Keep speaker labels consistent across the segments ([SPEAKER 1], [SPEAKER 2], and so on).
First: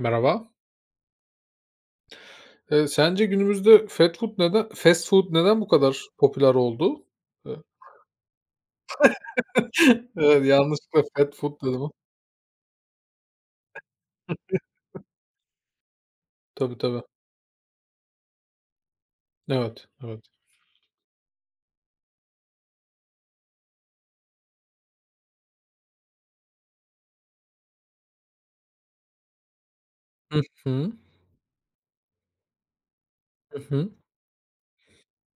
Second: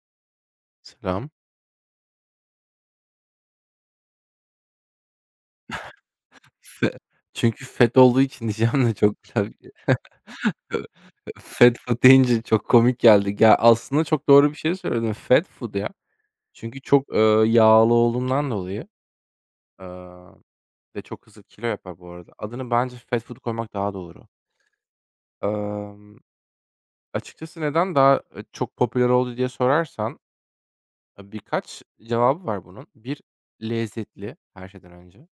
[SPEAKER 1] Merhaba.
[SPEAKER 2] Selam.
[SPEAKER 1] Sence günümüzde fast food neden bu kadar popüler
[SPEAKER 2] Fe
[SPEAKER 1] oldu? Eee,
[SPEAKER 2] Çünkü fat olduğu için diyeceğim de çok güzel.
[SPEAKER 1] evet, yanlışlıkla fast food dedim
[SPEAKER 2] Fat
[SPEAKER 1] ama.
[SPEAKER 2] food deyince çok komik geldi. Ya, aslında çok doğru bir şey söyledin. Fat food ya.
[SPEAKER 1] Tabii,
[SPEAKER 2] Çünkü
[SPEAKER 1] tabii.
[SPEAKER 2] çok, yağlı olduğundan dolayı,
[SPEAKER 1] Evet, evet.
[SPEAKER 2] aaa, ve çok hızlı kilo yapar bu arada. Adını bence fat food koymak daha doğru. Emm, Açıkçası neden daha, çok popüler oldu diye sorarsan,
[SPEAKER 1] Hı hı.
[SPEAKER 2] birkaç cevabı var bunun. Bir
[SPEAKER 1] Hı hı.
[SPEAKER 2] lezzetli her şeyden önce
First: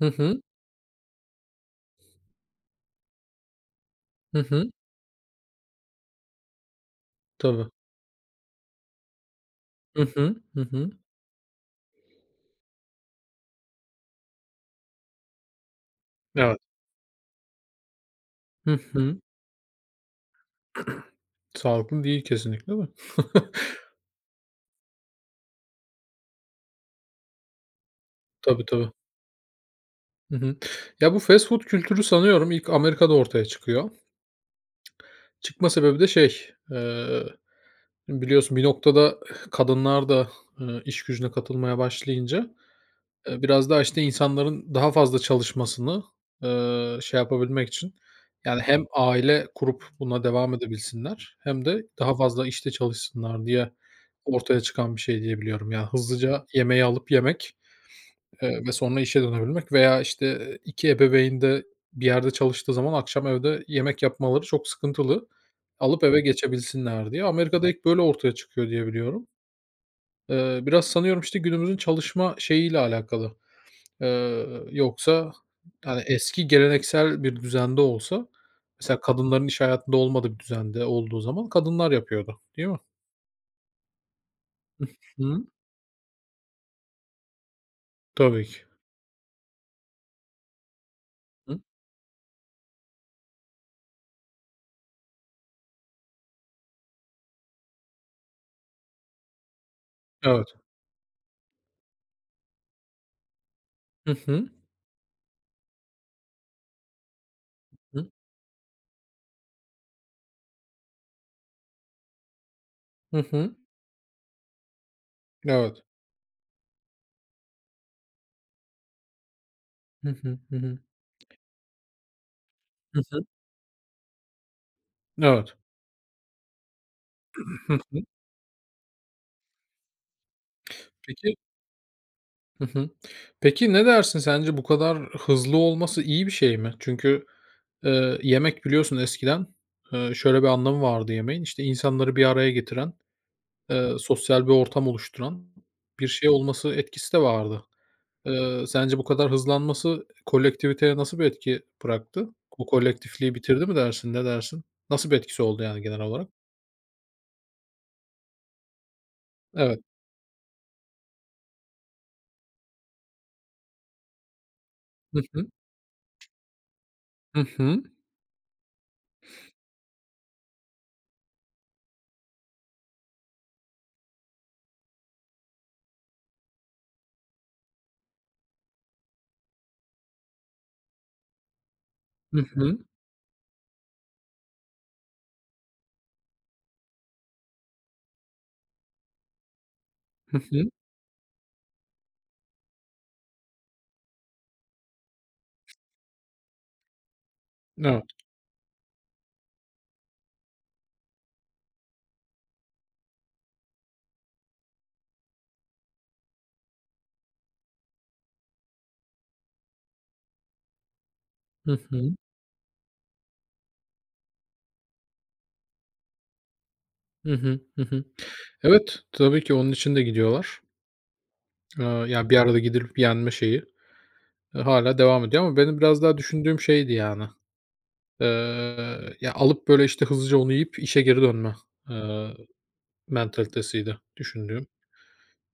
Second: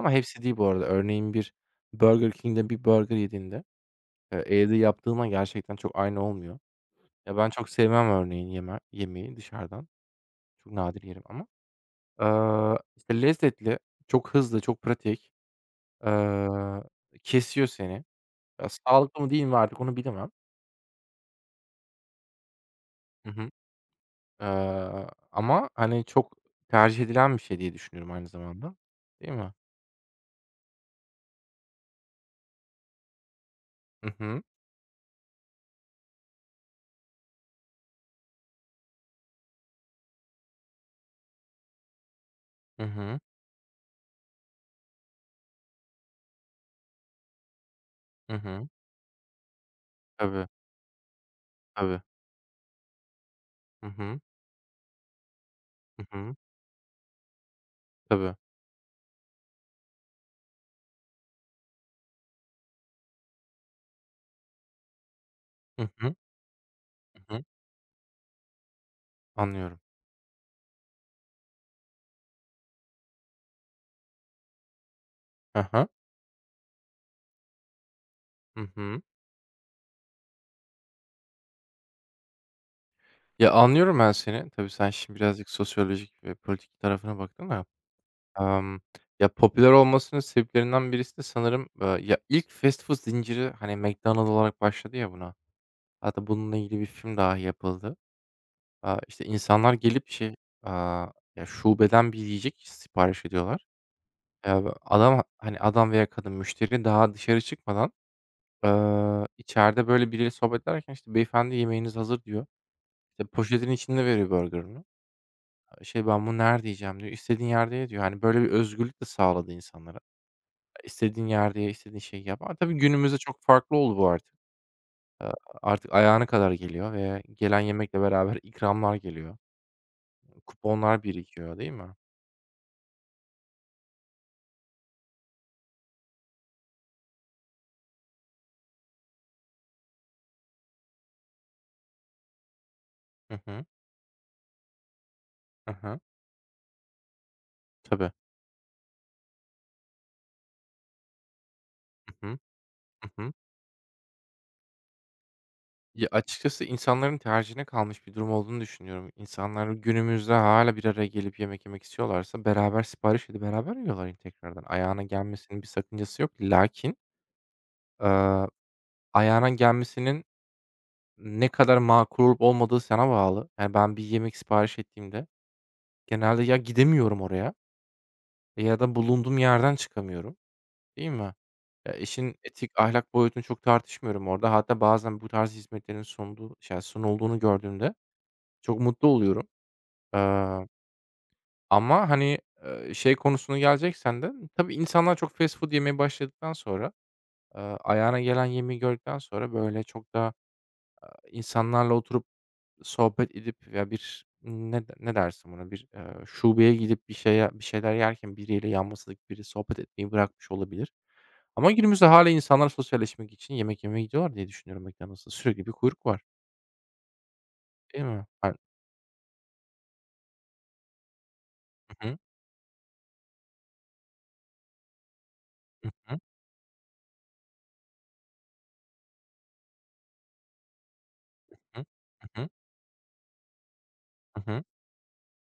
[SPEAKER 1] Hı hı.
[SPEAKER 2] hepsi değil bu arada. Örneğin bir Burger King'de bir burger yediğinde,
[SPEAKER 1] Hı hı.
[SPEAKER 2] evde yaptığınla gerçekten çok aynı olmuyor. Ya, ben çok
[SPEAKER 1] Tabii.
[SPEAKER 2] sevmem örneğin yemeği dışarıdan.
[SPEAKER 1] Hı hı. Hı
[SPEAKER 2] Çok
[SPEAKER 1] hı.
[SPEAKER 2] nadir yerim ama. İşte, lezzetli, çok hızlı, çok pratik, eee,
[SPEAKER 1] Evet.
[SPEAKER 2] kesiyor seni. Ya,
[SPEAKER 1] Hı hı.
[SPEAKER 2] sağlıklı mı değil mi artık onu bilemem.
[SPEAKER 1] Sağlıklı değil kesinlikle de.
[SPEAKER 2] Hı hı. Ama, hani, çok tercih edilen bir şey diye düşünüyorum aynı
[SPEAKER 1] Tabii,
[SPEAKER 2] zamanda.
[SPEAKER 1] tabii.
[SPEAKER 2] Değil mi?
[SPEAKER 1] Hı hı. Ya, bu fast food kültürü sanıyorum ilk Amerika'da ortaya çıkıyor.
[SPEAKER 2] Hı hı.
[SPEAKER 1] Çıkma sebebi de şey, eee, biliyorsun bir noktada kadınlar da, iş gücüne katılmaya başlayınca,
[SPEAKER 2] Hı hı.
[SPEAKER 1] biraz daha, işte, insanların daha fazla çalışmasını, şey yapabilmek için,
[SPEAKER 2] Hı
[SPEAKER 1] yani,
[SPEAKER 2] hı.
[SPEAKER 1] hem aile kurup buna
[SPEAKER 2] Tabii,
[SPEAKER 1] devam edebilsinler hem de
[SPEAKER 2] tabii.
[SPEAKER 1] daha fazla işte çalışsınlar diye
[SPEAKER 2] Hı hı.
[SPEAKER 1] ortaya çıkan bir şey diye biliyorum. Yani,
[SPEAKER 2] Hı hı.
[SPEAKER 1] hızlıca yemeği alıp yemek,
[SPEAKER 2] Tabii.
[SPEAKER 1] ve sonra işe dönebilmek veya, işte, 2 ebeveyn de bir yerde çalıştığı zaman akşam evde yemek yapmaları çok sıkıntılı.
[SPEAKER 2] Hı
[SPEAKER 1] Alıp
[SPEAKER 2] hı.
[SPEAKER 1] eve geçebilsinler diye.
[SPEAKER 2] Hı hı.
[SPEAKER 1] Amerika'da ilk böyle ortaya çıkıyor diye biliyorum.
[SPEAKER 2] Anlıyorum.
[SPEAKER 1] Biraz sanıyorum, işte, günümüzün çalışma şeyiyle alakalı. Yoksa,
[SPEAKER 2] Hı hı.
[SPEAKER 1] hani, eski geleneksel bir düzende olsa,
[SPEAKER 2] Hı
[SPEAKER 1] mesela
[SPEAKER 2] hı.
[SPEAKER 1] kadınların iş hayatında olmadığı bir düzende olduğu zaman kadınlar yapıyordu, değil mi?
[SPEAKER 2] Ya, anlıyorum ben seni. Tabii sen şimdi
[SPEAKER 1] Hıı.
[SPEAKER 2] birazcık sosyolojik ve politik tarafına baktın da.
[SPEAKER 1] Tabii ki.
[SPEAKER 2] Emm, Ya, popüler olmasının sebeplerinden birisi de
[SPEAKER 1] Hı.
[SPEAKER 2] sanırım, ya, ilk fast food zinciri, hani, McDonald's olarak başladı ya buna. Hatta bununla ilgili bir film dahi yapıldı. İşte, insanlar gelip şey,
[SPEAKER 1] Evet.
[SPEAKER 2] aaa, ya, şubeden bir yiyecek sipariş ediyorlar.
[SPEAKER 1] Hı hı.
[SPEAKER 2] Ve adam, hani, adam veya kadın müşteri daha dışarı çıkmadan,
[SPEAKER 1] Hı.
[SPEAKER 2] içeride, böyle, biriyle sohbet ederken, işte, "Beyefendi yemeğiniz hazır." diyor.
[SPEAKER 1] Hı
[SPEAKER 2] İşte,
[SPEAKER 1] hı.
[SPEAKER 2] poşetin içinde veriyor burgerını.
[SPEAKER 1] Evet.
[SPEAKER 2] Şey, "Ben bunu nerede yiyeceğim?" diyor. "İstediğin yerde ye." diyor. Hani, böyle bir özgürlük de sağladı insanlara.
[SPEAKER 1] Hı hı. Hı hı.
[SPEAKER 2] İstediğin yerde ye, istediğin şeyi yap ama tabii
[SPEAKER 1] Hı
[SPEAKER 2] günümüzde
[SPEAKER 1] hı.
[SPEAKER 2] çok farklı oldu bu artık.
[SPEAKER 1] Evet.
[SPEAKER 2] Artık ayağına kadar geliyor ve gelen
[SPEAKER 1] Hı
[SPEAKER 2] yemekle
[SPEAKER 1] hı.
[SPEAKER 2] beraber ikramlar geliyor. Kuponlar
[SPEAKER 1] Peki
[SPEAKER 2] birikiyor, değil mi?
[SPEAKER 1] Hı hı. Peki ne dersin, sence bu kadar hızlı olması iyi bir şey mi? Çünkü, yemek biliyorsun eskiden, şöyle bir anlamı vardı yemeğin, işte, insanları bir araya getiren,
[SPEAKER 2] Hı hı.
[SPEAKER 1] Sosyal bir ortam oluşturan
[SPEAKER 2] Hı hı.
[SPEAKER 1] bir şey olması etkisi de vardı.
[SPEAKER 2] Tabii.
[SPEAKER 1] Sence bu kadar hızlanması kolektiviteye nasıl bir etki
[SPEAKER 2] Hı
[SPEAKER 1] bıraktı?
[SPEAKER 2] hı.
[SPEAKER 1] O
[SPEAKER 2] Hı hı.
[SPEAKER 1] kolektifliği bitirdi mi dersin, ne dersin? Nasıl bir etkisi oldu yani genel
[SPEAKER 2] Ya,
[SPEAKER 1] olarak?
[SPEAKER 2] açıkçası insanların tercihine kalmış bir durum olduğunu düşünüyorum. İnsanlar
[SPEAKER 1] Evet.
[SPEAKER 2] günümüzde hala bir araya gelip yemek yemek istiyorlarsa beraber sipariş edip beraber yiyorlar tekrardan. Ayağına
[SPEAKER 1] Hı hı.
[SPEAKER 2] gelmesinin bir sakıncası yok. Lakin,
[SPEAKER 1] Hı hı.
[SPEAKER 2] eee, ayağına gelmesinin ne kadar makul olup olmadığı sana bağlı. Yani, ben bir yemek sipariş ettiğimde genelde ya gidemiyorum oraya ya da bulunduğum yerden çıkamıyorum, değil mi? Ya, işin
[SPEAKER 1] Hı hı.
[SPEAKER 2] etik, ahlak boyutunu çok tartışmıyorum orada. Hatta bazen bu tarz hizmetlerin sunduğu şey, sunulduğunu gördüğümde çok mutlu oluyorum.
[SPEAKER 1] Hı
[SPEAKER 2] Eee,
[SPEAKER 1] hı.
[SPEAKER 2] Ama, hani, şey konusuna geleceksen de tabii insanlar çok fast food yemeye başladıktan sonra,
[SPEAKER 1] Evet.
[SPEAKER 2] ayağına gelen yemeği gördükten sonra, böyle, çok da insanlarla oturup sohbet edip ya bir ne dersin buna, bir, şubeye gidip bir şeye bir şeyler yerken biriyle yan masadaki biri sohbet etmeyi bırakmış olabilir. Ama
[SPEAKER 1] Hı
[SPEAKER 2] günümüzde
[SPEAKER 1] hı.
[SPEAKER 2] hala insanlar sosyalleşmek için yemek yemeye gidiyorlar diye düşünüyorum McDonald's'a. Sürekli bir kuyruk var,
[SPEAKER 1] Hı hı. Hı
[SPEAKER 2] değil
[SPEAKER 1] hı.
[SPEAKER 2] mi? Ben
[SPEAKER 1] Evet, tabii ki onun için de gidiyorlar. Eee,
[SPEAKER 2] Hı hı.
[SPEAKER 1] yani bir arada gidilip yenme şeyi, hâlâ devam ediyor ama benim
[SPEAKER 2] Hı
[SPEAKER 1] biraz daha
[SPEAKER 2] hı.
[SPEAKER 1] düşündüğüm şeydi yani. Ya, alıp böyle, işte, hızlıca onu yiyip işe geri dönme.
[SPEAKER 2] Hı hı.
[SPEAKER 1] Mentalitesiydi
[SPEAKER 2] Hı hı.
[SPEAKER 1] düşündüğüm.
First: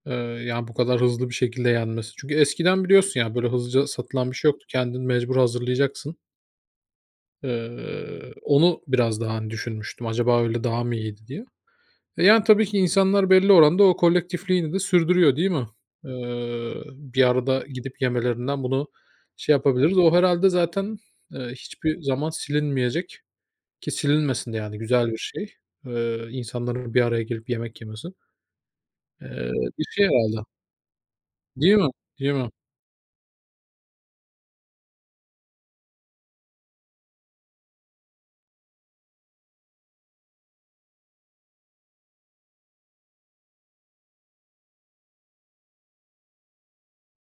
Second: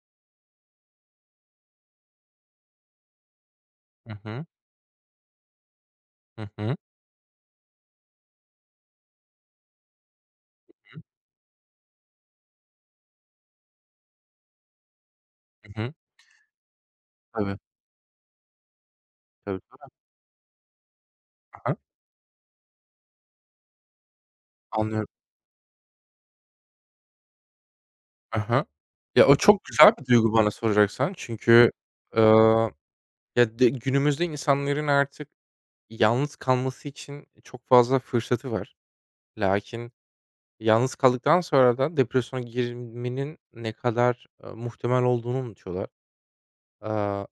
[SPEAKER 1] Eee, yani, bu kadar hızlı bir şekilde yenmesi. Çünkü eskiden biliyorsun, ya böyle hızlıca
[SPEAKER 2] Hı
[SPEAKER 1] satılan bir
[SPEAKER 2] hı.
[SPEAKER 1] şey yoktu. Kendin mecbur hazırlayacaksın.
[SPEAKER 2] Hı hı.
[SPEAKER 1] Onu biraz daha, hani, düşünmüştüm. Acaba öyle daha mı iyiydi diye. E, yani, tabii ki insanlar belli oranda o kolektifliğini de sürdürüyor, değil mi? Bir
[SPEAKER 2] Tabii.
[SPEAKER 1] arada gidip yemelerinden bunu şey
[SPEAKER 2] Tabii,
[SPEAKER 1] yapabiliriz.
[SPEAKER 2] tabii.
[SPEAKER 1] O herhalde zaten,
[SPEAKER 2] Hı.
[SPEAKER 1] hiçbir zaman silinmeyecek ki silinmesin de, yani,
[SPEAKER 2] Anlıyorum.
[SPEAKER 1] güzel bir şey. İnsanların bir araya gelip yemek yemesi.
[SPEAKER 2] Hı. Ya, o
[SPEAKER 1] Eee,
[SPEAKER 2] çok
[SPEAKER 1] bir
[SPEAKER 2] güzel bir
[SPEAKER 1] şey
[SPEAKER 2] duygu
[SPEAKER 1] herhalde.
[SPEAKER 2] bana soracaksan. Çünkü,
[SPEAKER 1] Değil mi? Değil mi?
[SPEAKER 2] ııı, ya, de günümüzde insanların artık yalnız kalması için çok fazla fırsatı var. Lakin yalnız kaldıktan sonra da depresyona girmenin ne kadar, muhtemel olduğunu unutuyorlar. Aaa,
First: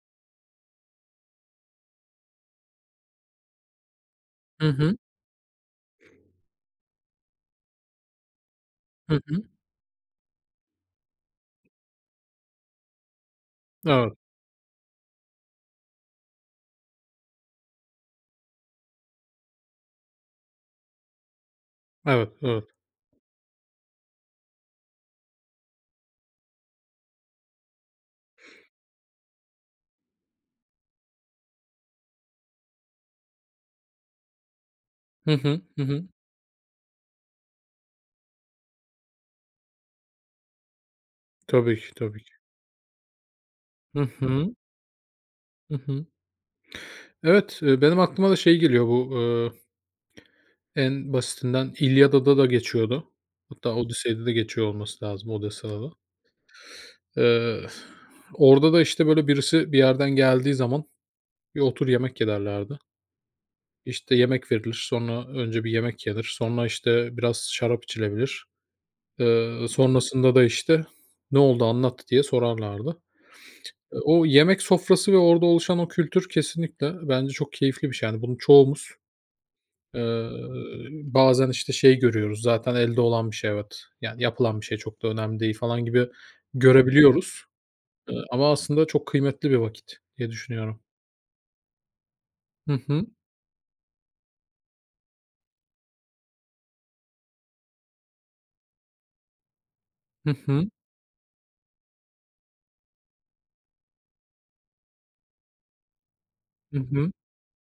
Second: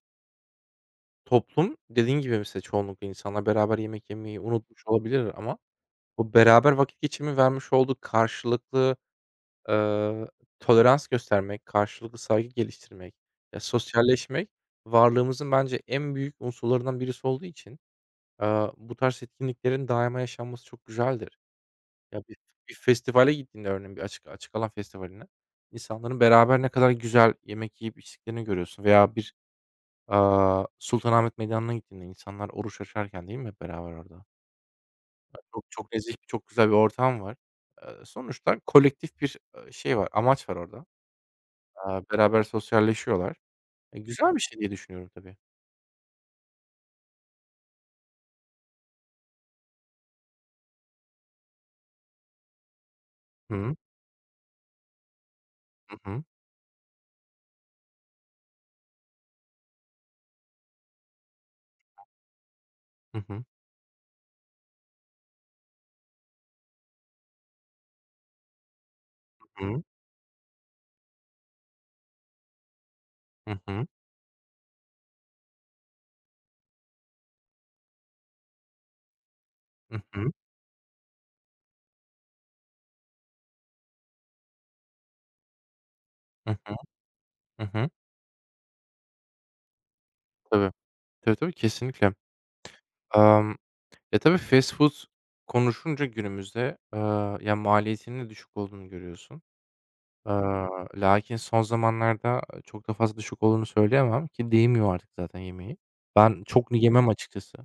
[SPEAKER 2] Toplum dediğin gibi mesela çoğunlukla insanlar beraber yemek yemeyi
[SPEAKER 1] Hı
[SPEAKER 2] unutmuş
[SPEAKER 1] hı.
[SPEAKER 2] olabilir ama bu beraber vakit geçirmeyi vermiş olduğu karşılıklı,
[SPEAKER 1] Hı hı.
[SPEAKER 2] eee, tolerans göstermek, karşılıklı saygı geliştirmek, ya,
[SPEAKER 1] Evet,
[SPEAKER 2] sosyalleşmek varlığımızın bence en büyük unsurlarından birisi olduğu için, bu tarz etkinliklerin daima yaşanması çok güzeldir. Ya,
[SPEAKER 1] evet,
[SPEAKER 2] bir
[SPEAKER 1] evet.
[SPEAKER 2] festivale gittiğinde örneğin bir açık alan festivaline, insanların beraber ne kadar güzel yemek yiyip içtiklerini görüyorsun veya bir, Sultanahmet Meydanı'na gittiğinde insanlar oruç açarken değil mi hep beraber orada?
[SPEAKER 1] Hı hı.
[SPEAKER 2] Çok
[SPEAKER 1] Hı
[SPEAKER 2] çok
[SPEAKER 1] hı.
[SPEAKER 2] nezih, çok güzel bir ortam var. Sonuçta kolektif bir, şey var, amaç var orada.
[SPEAKER 1] Tabii ki, tabii ki.
[SPEAKER 2] Beraber sosyalleşiyorlar.
[SPEAKER 1] Hı
[SPEAKER 2] Güzel bir
[SPEAKER 1] hı.
[SPEAKER 2] şey diye düşünüyorum tabii.
[SPEAKER 1] Hı hı. Evet, benim aklıma da şey geliyor bu, en basitinden İlyada'da da geçiyordu.
[SPEAKER 2] Hı
[SPEAKER 1] Hatta
[SPEAKER 2] hı.
[SPEAKER 1] Odisei'de de geçiyor olması lazım, Odessa'da da.
[SPEAKER 2] Hı hı.
[SPEAKER 1] Eee, orada da, işte, böyle, birisi bir yerden geldiği zaman bir otur yemek ye.
[SPEAKER 2] Hı hı.
[SPEAKER 1] İşte, yemek verilir, sonra önce bir yemek yenir, sonra, işte, biraz şarap içilebilir.
[SPEAKER 2] Hı
[SPEAKER 1] Eee,
[SPEAKER 2] hı.
[SPEAKER 1] sonrasında da, işte, "Ne oldu, anlat." diye sorarlardı.
[SPEAKER 2] Hı hı.
[SPEAKER 1] O yemek sofrası ve orada oluşan o kültür kesinlikle bence çok keyifli bir şey. Yani bunu çoğumuz, eee,
[SPEAKER 2] Hı.
[SPEAKER 1] bazen, işte, şey görüyoruz zaten elde olan bir şey evet. Yani yapılan bir şey çok da önemli değil falan gibi görebiliyoruz, ama aslında çok kıymetli bir vakit diye
[SPEAKER 2] Tabii.
[SPEAKER 1] düşünüyorum.
[SPEAKER 2] Tabii, tabii, kesinlikle.
[SPEAKER 1] Hı hı.
[SPEAKER 2] Emm Ya, tabii fast food konuşunca günümüzde, ya, maliyetinin de düşük olduğunu görüyorsun.
[SPEAKER 1] Hı
[SPEAKER 2] Eee,
[SPEAKER 1] hı.
[SPEAKER 2] Lakin son zamanlarda çok da fazla düşük olduğunu söyleyemem ki değmiyor artık zaten yemeği. Ben çok
[SPEAKER 1] Hı
[SPEAKER 2] yemem
[SPEAKER 1] hı.
[SPEAKER 2] açıkçası.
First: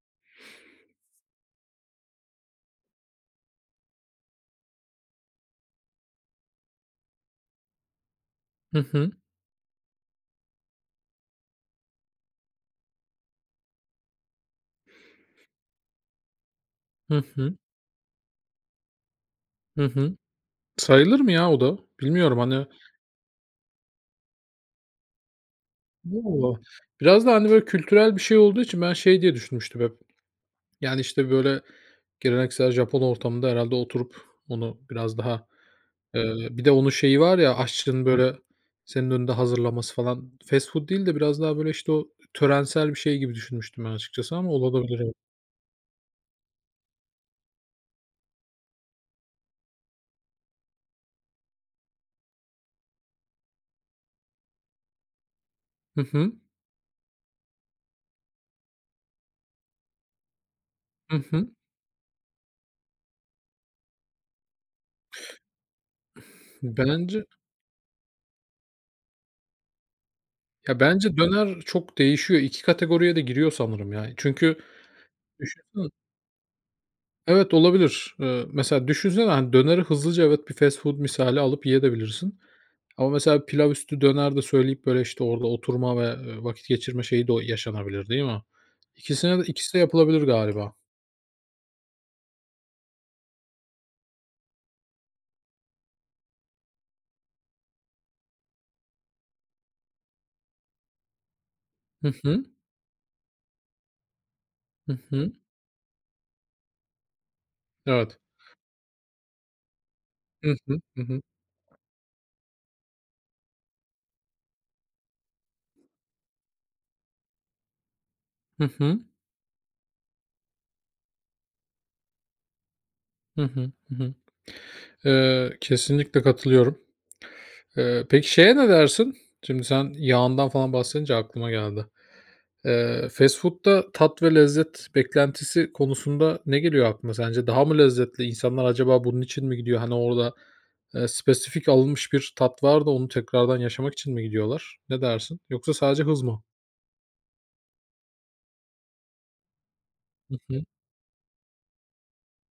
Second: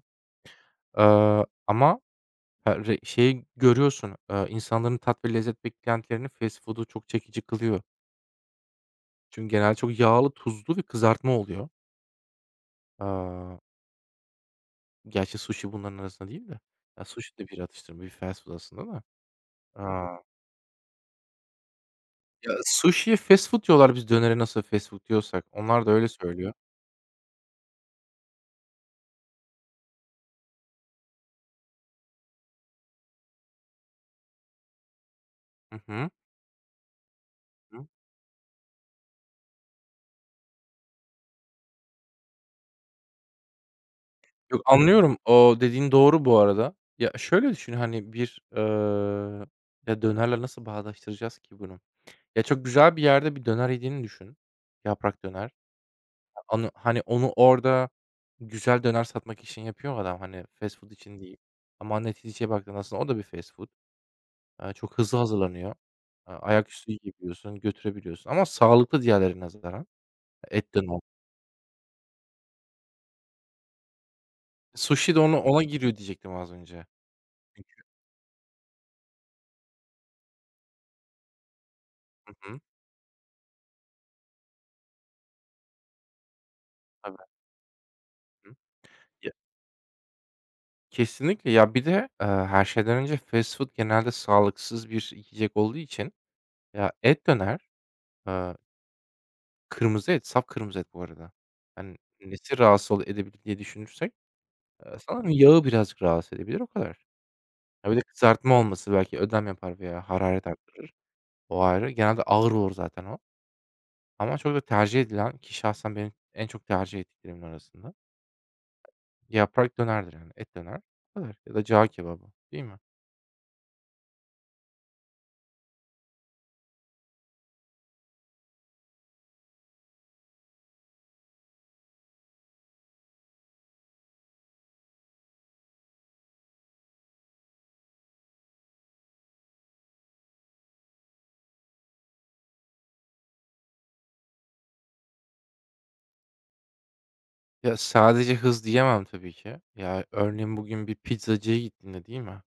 [SPEAKER 2] Ama, ha, re şeyi görüyorsun, insanların tat ve lezzet beklentilerini fast food'u çok çekici kılıyor.
[SPEAKER 1] Hı hı.
[SPEAKER 2] Çünkü genelde çok yağlı, tuzlu ve kızartma oluyor. Eee, Gerçi suşi bunların arasında değil de. Ya,
[SPEAKER 1] Hı
[SPEAKER 2] suşi de
[SPEAKER 1] hı.
[SPEAKER 2] bir atıştırma, bir fast food aslında da.
[SPEAKER 1] Hı hı. Sayılır mı ya o da? Bilmiyorum,
[SPEAKER 2] Ya,
[SPEAKER 1] hani.
[SPEAKER 2] sushi'ye fast food diyorlar biz dönere nasıl fast food diyorsak. Onlar da öyle söylüyor.
[SPEAKER 1] Vallahi. Biraz da, hani, böyle kültürel bir şey olduğu için ben şey diye düşünmüştüm hep. Yani, işte, böyle, geleneksel Japon ortamında herhâlde oturup onu biraz daha,
[SPEAKER 2] Hı hı.
[SPEAKER 1] bir de onun şeyi var ya,
[SPEAKER 2] Hı.
[SPEAKER 1] aşçının, böyle, senin önünde hazırlaması falan. Fast food değil de biraz daha, böyle, işte, o törensel bir şey gibi düşünmüştüm ben açıkçası ama
[SPEAKER 2] Yok,
[SPEAKER 1] olabilir evet.
[SPEAKER 2] anlıyorum. O dediğin doğru bu arada. Ya, şöyle düşün, hani, bir, ya, dönerle nasıl bağdaştıracağız ki bunu? Ya, çok güzel bir yerde bir döner yediğini düşün. Yaprak döner.
[SPEAKER 1] Hı hı.
[SPEAKER 2] Anı hani, onu orada güzel döner satmak için yapıyor adam, hani, fast food
[SPEAKER 1] Hı
[SPEAKER 2] için değil.
[SPEAKER 1] hı.
[SPEAKER 2] Ama neticeye baktığında aslında o da bir fast food. Çok hızlı hazırlanıyor. Ayaküstü
[SPEAKER 1] Bence
[SPEAKER 2] yiyebiliyorsun, götürebiliyorsun ama sağlıklı diğerlerine nazaran. Et de
[SPEAKER 1] Bence döner çok değişiyor. İki kategoriye de giriyor sanırım ya. Çünkü
[SPEAKER 2] sushi de ona
[SPEAKER 1] düşünsene.
[SPEAKER 2] giriyor diyecektim az önce.
[SPEAKER 1] Evet, olabilir. Mesela düşünsene, hani, döneri hızlıca evet bir fast food misali alıp
[SPEAKER 2] Hı
[SPEAKER 1] yiyebilirsin.
[SPEAKER 2] hı.
[SPEAKER 1] Ama mesela pilav üstü döner de söyleyip, böyle, işte, orada oturma ve, vakit geçirme
[SPEAKER 2] Tabii.
[SPEAKER 1] şeyi de o yaşanabilir, değil mi?
[SPEAKER 2] Hı. Ya,
[SPEAKER 1] İkisine de ikisi de yapılabilir galiba.
[SPEAKER 2] kesinlikle. Ya, bir de, her şeyden önce fast food genelde sağlıksız bir yiyecek olduğu için ya, et döner, eee, kırmızı et, saf kırmızı et bu arada. Hani,
[SPEAKER 1] Hı hı.
[SPEAKER 2] nesi rahatsız edebilir diye düşünürsek,
[SPEAKER 1] Hı
[SPEAKER 2] sanırım
[SPEAKER 1] hı.
[SPEAKER 2] yağı birazcık rahatsız edebilir, o kadar. Ha, bir de
[SPEAKER 1] Evet.
[SPEAKER 2] kızartma olması belki ödem yapar veya hararet
[SPEAKER 1] Hı hı.
[SPEAKER 2] arttırır.
[SPEAKER 1] Hı hı.
[SPEAKER 2] O ayrı. Genelde ağır olur zaten o. Ama çok da tercih edilen ki şahsen benim en çok tercih ettiklerimin arasında.
[SPEAKER 1] Hı hı.
[SPEAKER 2] Yaprak dönerdir yani, et döner, bu kadar ya da cağ kebabı, değil mi?
[SPEAKER 1] Hı hı. Hı hı. Kesinlikle katılıyorum. Peki şeye ne dersin? Şimdi sen yağından falan bahsedince aklıma geldi. Fast food'da tat ve lezzet beklentisi konusunda ne geliyor aklına sence? Daha mı lezzetli? İnsanlar acaba bunun için mi gidiyor? Hani orada, spesifik alınmış bir tat var da onu tekrardan yaşamak için mi gidiyorlar? Ne dersin? Yoksa sadece hız mı?
[SPEAKER 2] Ya, sadece hız diyemem tabii ki. Ya,
[SPEAKER 1] Hı
[SPEAKER 2] örneğin
[SPEAKER 1] hı.
[SPEAKER 2] bugün bir pizzacıya gittiğinde, değil mi?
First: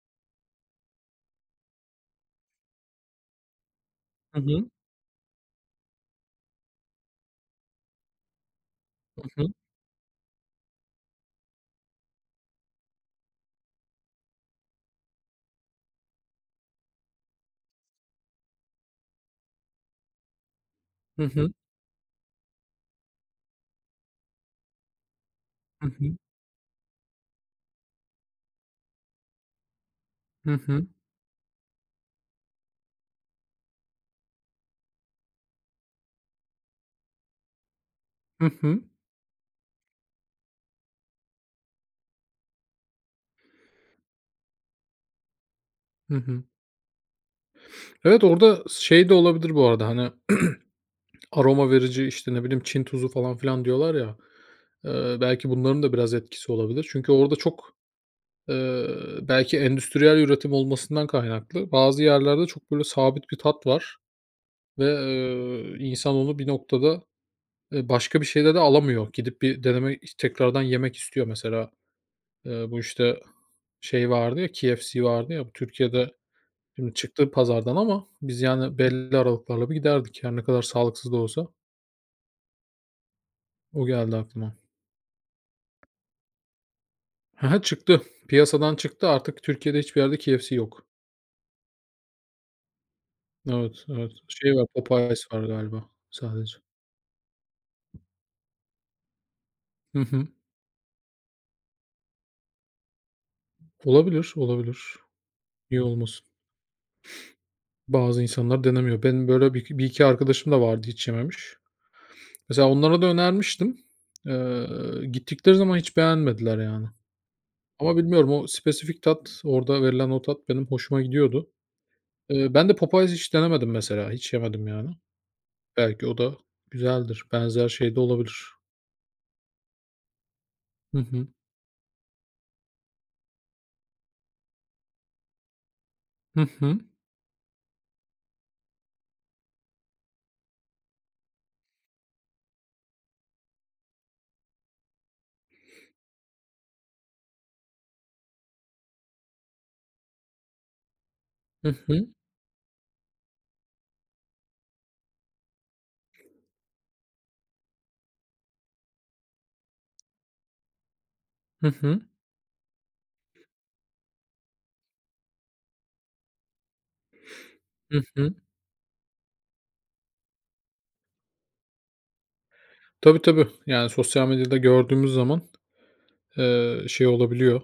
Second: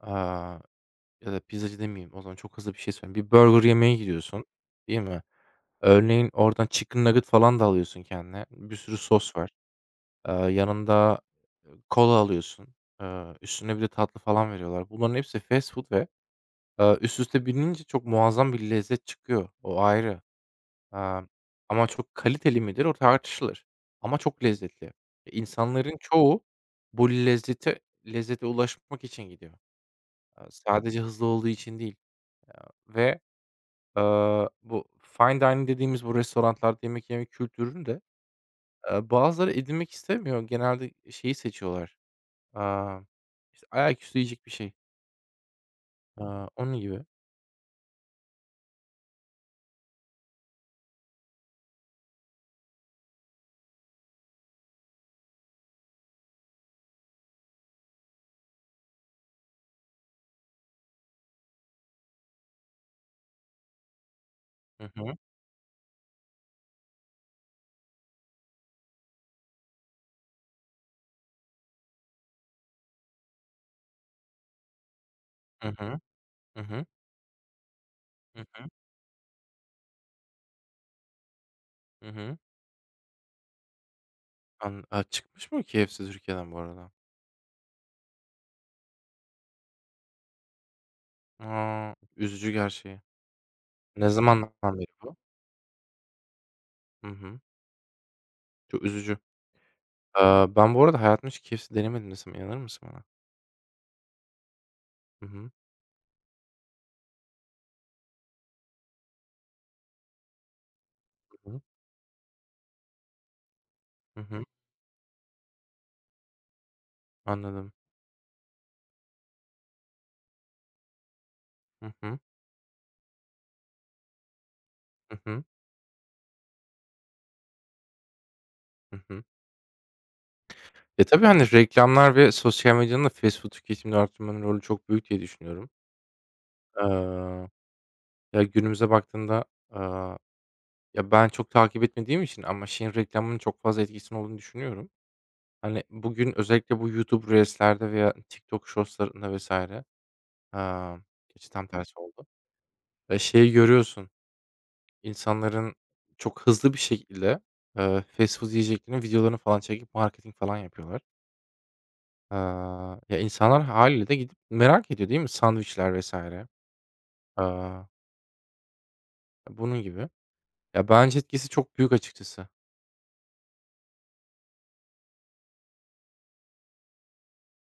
[SPEAKER 2] Aaa, Ya da pizzacı demeyeyim, o zaman çok hızlı bir şey söyleyeyim. Bir burger yemeye
[SPEAKER 1] Hı
[SPEAKER 2] gidiyorsun,
[SPEAKER 1] hı.
[SPEAKER 2] değil mi? Örneğin oradan chicken nugget falan da alıyorsun kendine. Bir sürü
[SPEAKER 1] Hı
[SPEAKER 2] sos
[SPEAKER 1] hı.
[SPEAKER 2] var. Yanında, kola alıyorsun. Üstüne bir de tatlı falan veriyorlar. Bunların hepsi fast food ve, üst üste binince çok muazzam bir lezzet çıkıyor. O ayrı.
[SPEAKER 1] Hı
[SPEAKER 2] Amm,
[SPEAKER 1] hı.
[SPEAKER 2] Ama çok kaliteli midir o tartışılır ama çok lezzetli.
[SPEAKER 1] Hı
[SPEAKER 2] İnsanların
[SPEAKER 1] hı.
[SPEAKER 2] çoğu bu lezzete ulaşmak için gidiyor.
[SPEAKER 1] Hı hı.
[SPEAKER 2] Sadece hızlı olduğu için değil, aaa, ve, bu fine dining dediğimiz bu restoranlarda yemek yemek kültürünü de,
[SPEAKER 1] Hı hı.
[SPEAKER 2] bazıları edinmek istemiyor. Genelde şeyi seçiyorlar, aaa, işte, ayaküstü yiyecek bir şey.
[SPEAKER 1] Hı hı.
[SPEAKER 2] Onun gibi.
[SPEAKER 1] Evet, orada şey de olabilir bu arada, hani, aroma verici, işte, ne bileyim, Çin tuzu falan filan diyorlar ya, belki bunların da biraz etkisi olabilir. Çünkü orada çok. Eee, belki endüstriyel üretim olmasından kaynaklı bazı yerlerde çok böyle sabit bir tat var ve,
[SPEAKER 2] Hı hı.
[SPEAKER 1] insan onu bir noktada, başka bir şeyde de alamıyor. Gidip bir deneme tekrardan yemek istiyor mesela. Bu, işte, şey vardı ya, KFC vardı ya, bu
[SPEAKER 2] Hı hı.
[SPEAKER 1] Türkiye'de
[SPEAKER 2] Hı hı.
[SPEAKER 1] şimdi çıktı pazardan ama
[SPEAKER 2] Hı
[SPEAKER 1] biz,
[SPEAKER 2] hı.
[SPEAKER 1] yani, belli aralıklarla bir giderdik. Her ne kadar sağlıksız da olsa.
[SPEAKER 2] Hı hı.
[SPEAKER 1] O geldi aklıma.
[SPEAKER 2] Çıkmış mı o KFC Türkiye'den bu arada?
[SPEAKER 1] Hı çıktı. Piyasadan çıktı. Artık Türkiye'de hiçbir yerde KFC yok.
[SPEAKER 2] A! Üzücü gerçeği.
[SPEAKER 1] Evet,
[SPEAKER 2] Ne
[SPEAKER 1] evet. Şey var,
[SPEAKER 2] zamandan beri bu?
[SPEAKER 1] Popeyes var galiba sadece.
[SPEAKER 2] Hı hı. Çok üzücü.
[SPEAKER 1] Hı hı.
[SPEAKER 2] Ben bu arada hayatımda hiç KFC denemedim desem inanır mısın bana?
[SPEAKER 1] Olabilir, olabilir.
[SPEAKER 2] Hı hı.
[SPEAKER 1] Niye olmasın? Bazı insanlar denemiyor. Benim böyle bir 2 arkadaşım da vardı hiç
[SPEAKER 2] Hı
[SPEAKER 1] yememiş.
[SPEAKER 2] hı.
[SPEAKER 1] Mesela onlara da önermiştim.
[SPEAKER 2] Hı hı.
[SPEAKER 1] Eee, gittikleri zaman hiç beğenmediler yani.
[SPEAKER 2] Anladım.
[SPEAKER 1] Ama bilmiyorum o spesifik tat, orada verilen o tat benim hoşuma gidiyordu.
[SPEAKER 2] Hı hı.
[SPEAKER 1] Ben de Popeyes hiç denemedim mesela. Hiç yemedim yani.
[SPEAKER 2] Hı hı.
[SPEAKER 1] Belki o da güzeldir. Benzer şey de olabilir.
[SPEAKER 2] Hı hı.
[SPEAKER 1] Hı
[SPEAKER 2] Tabii,
[SPEAKER 1] hı.
[SPEAKER 2] hani, reklamlar ve sosyal medyanın da fast food tüketimini arttırmanın rolü çok büyük diye düşünüyorum.
[SPEAKER 1] Hı hı.
[SPEAKER 2] Eee, Ya, günümüze baktığında, aaa, ya, ben çok takip etmediğim için ama şeyin reklamının çok fazla etkisinin olduğunu düşünüyorum. Hani, bugün özellikle bu YouTube Reels'lerde veya TikTok Shorts'larında vs. Ha, gerçi tam
[SPEAKER 1] Hı
[SPEAKER 2] tersi
[SPEAKER 1] hı.
[SPEAKER 2] oldu. Şeyi görüyorsun, insanların çok hızlı bir şekilde, fast food yiyeceklerinin videolarını falan çekip marketing falan yapıyorlar.
[SPEAKER 1] Hı hı.
[SPEAKER 2] Eee, Ya, insanlar haliyle de gidip merak ediyor değil mi? Sandviçler vesaire. Eee,
[SPEAKER 1] Hı hı.
[SPEAKER 2] Bunun gibi. Ya, bence etkisi çok büyük açıkçası.
[SPEAKER 1] Tabii, tabii. Yani sosyal medyada gördüğümüz zaman, şey olabiliyor.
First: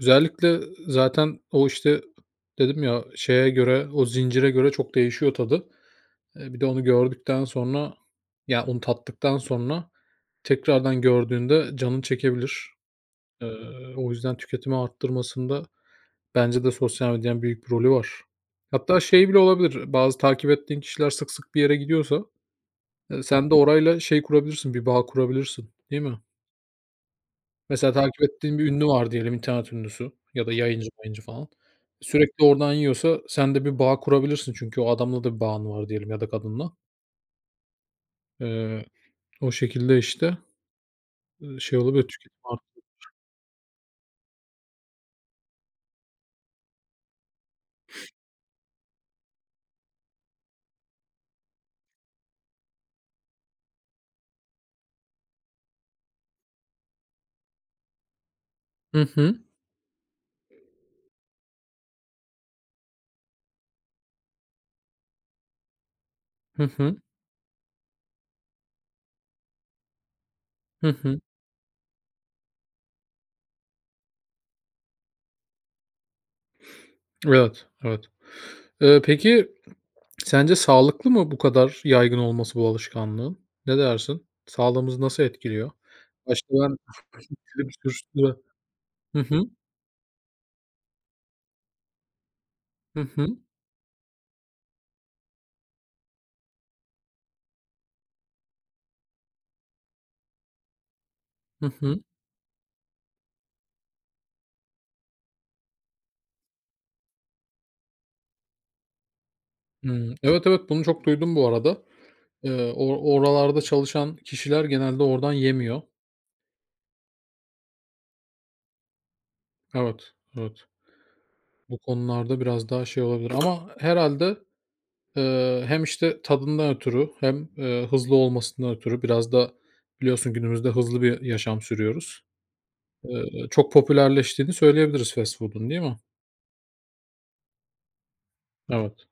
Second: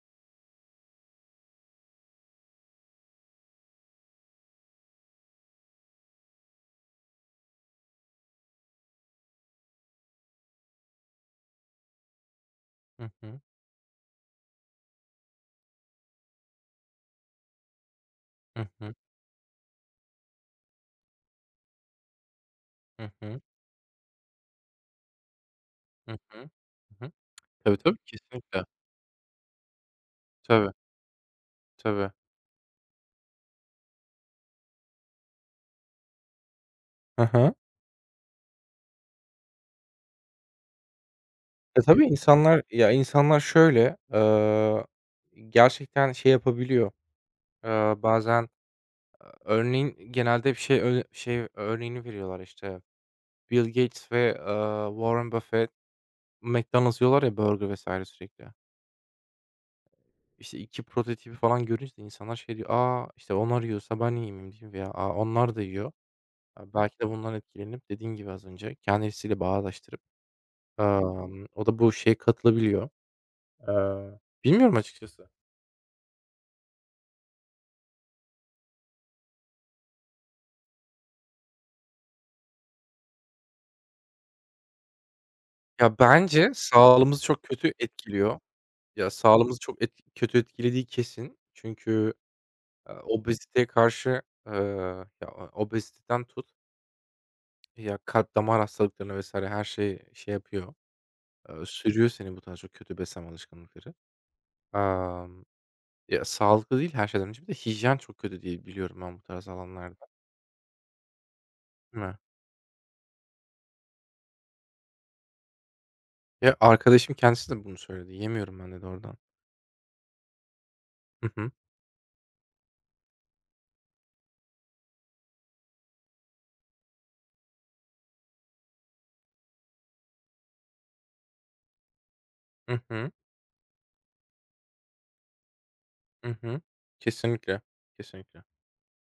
[SPEAKER 1] Özellikle zaten o, işte, dedim ya, şeye göre, o zincire göre çok değişiyor tadı. Bir de onu gördükten sonra, ya, onu tattıktan sonra tekrardan gördüğünde canın çekebilir.
[SPEAKER 2] Hı hı.
[SPEAKER 1] Eee, o yüzden tüketimi arttırmasında bence de sosyal medyanın büyük bir rolü var.
[SPEAKER 2] Hı hı.
[SPEAKER 1] Hatta şey bile olabilir, bazı takip ettiğin kişiler sık sık bir yere gidiyorsa,
[SPEAKER 2] Hı hı.
[SPEAKER 1] sen de orayla şey kurabilirsin, bir bağ kurabilirsin, değil
[SPEAKER 2] Hı
[SPEAKER 1] mi?
[SPEAKER 2] hı. Hı. Tabii,
[SPEAKER 1] Mesela
[SPEAKER 2] tabii,
[SPEAKER 1] takip ettiğin
[SPEAKER 2] kesinlikle.
[SPEAKER 1] bir ünlü var diyelim, internet ünlüsü ya da
[SPEAKER 2] Tabii,
[SPEAKER 1] yayıncı mayıncı falan.
[SPEAKER 2] tabii.
[SPEAKER 1] Sürekli oradan yiyorsa sen de bir bağ kurabilirsin çünkü o adamla da bir bağın var diyelim ya da kadınla.
[SPEAKER 2] Hı hı.
[SPEAKER 1] Eee, o şekilde, işte, şey
[SPEAKER 2] Ya, tabii
[SPEAKER 1] olabilir tüketim art.
[SPEAKER 2] insanlar şöyle, gerçekten şey yapabiliyor, bazen. Örneğin genelde bir şey ö şey örneğini veriyorlar, işte, Bill Gates ve, Warren Buffett McDonald's yiyorlar ya burger vesaire sürekli.
[SPEAKER 1] Hı hı.
[SPEAKER 2] İşte 2 prototipi falan görünce de insanlar şey diyor, "A, işte onlar yiyorsa ben yiyeyim yemeyeyim?" diyor veya "A, onlar da yiyor."
[SPEAKER 1] Hı hı.
[SPEAKER 2] Belki de bundan etkilenip dediğin gibi az önce kendisiyle bağdaştırıp,
[SPEAKER 1] Hı hı.
[SPEAKER 2] o da bu şeye katılabiliyor. Bilmiyorum açıkçası.
[SPEAKER 1] Evet, evet. Peki sence sağlıklı mı bu kadar yaygın olması bu alışkanlığın? Ne dersin? Sağlığımızı nasıl etkiliyor?
[SPEAKER 2] Ya,
[SPEAKER 1] Başta
[SPEAKER 2] bence
[SPEAKER 1] ben.
[SPEAKER 2] sağlığımızı çok kötü etkiliyor. Ya,
[SPEAKER 1] Hı hı.
[SPEAKER 2] sağlığımızı çok kötü etkilediği kesin. Çünkü
[SPEAKER 1] Hı hı.
[SPEAKER 2] obeziteye karşı, eee, ya, obeziteden tut, ya, kalp damar hastalıklarına vs. her şeyi şey yapıyor,
[SPEAKER 1] Hı hı.
[SPEAKER 2] sürüyor seni bu tarz çok kötü beslenme alışkanlıkları. Emm, Ya, sağlıklı değil her şeyden önce bir de hijyen çok kötü diye biliyorum ben bu tarz alanlarda,
[SPEAKER 1] Hımm. Evet, evet, bunu çok duydum bu arada.
[SPEAKER 2] değil mi?
[SPEAKER 1] O oralarda çalışan kişiler genelde oradan yemiyor.
[SPEAKER 2] Ya, arkadaşım kendisi de bunu söyledi. "Yemiyorum ben." dedi oradan.
[SPEAKER 1] Evet, evet.
[SPEAKER 2] Hı hı.
[SPEAKER 1] Bu konularda biraz daha şey olabilir ama herhâlde, hem, işte, tadından ötürü hem, hızlı olmasından ötürü biraz da biliyorsun günümüzde hızlı bir yaşam sürüyoruz.
[SPEAKER 2] Hı hı.
[SPEAKER 1] Çok popülerleştiğini söyleyebiliriz fast food'un, değil mi?
[SPEAKER 2] Hı hı. Kesinlikle, kesinlikle.
[SPEAKER 1] Evet.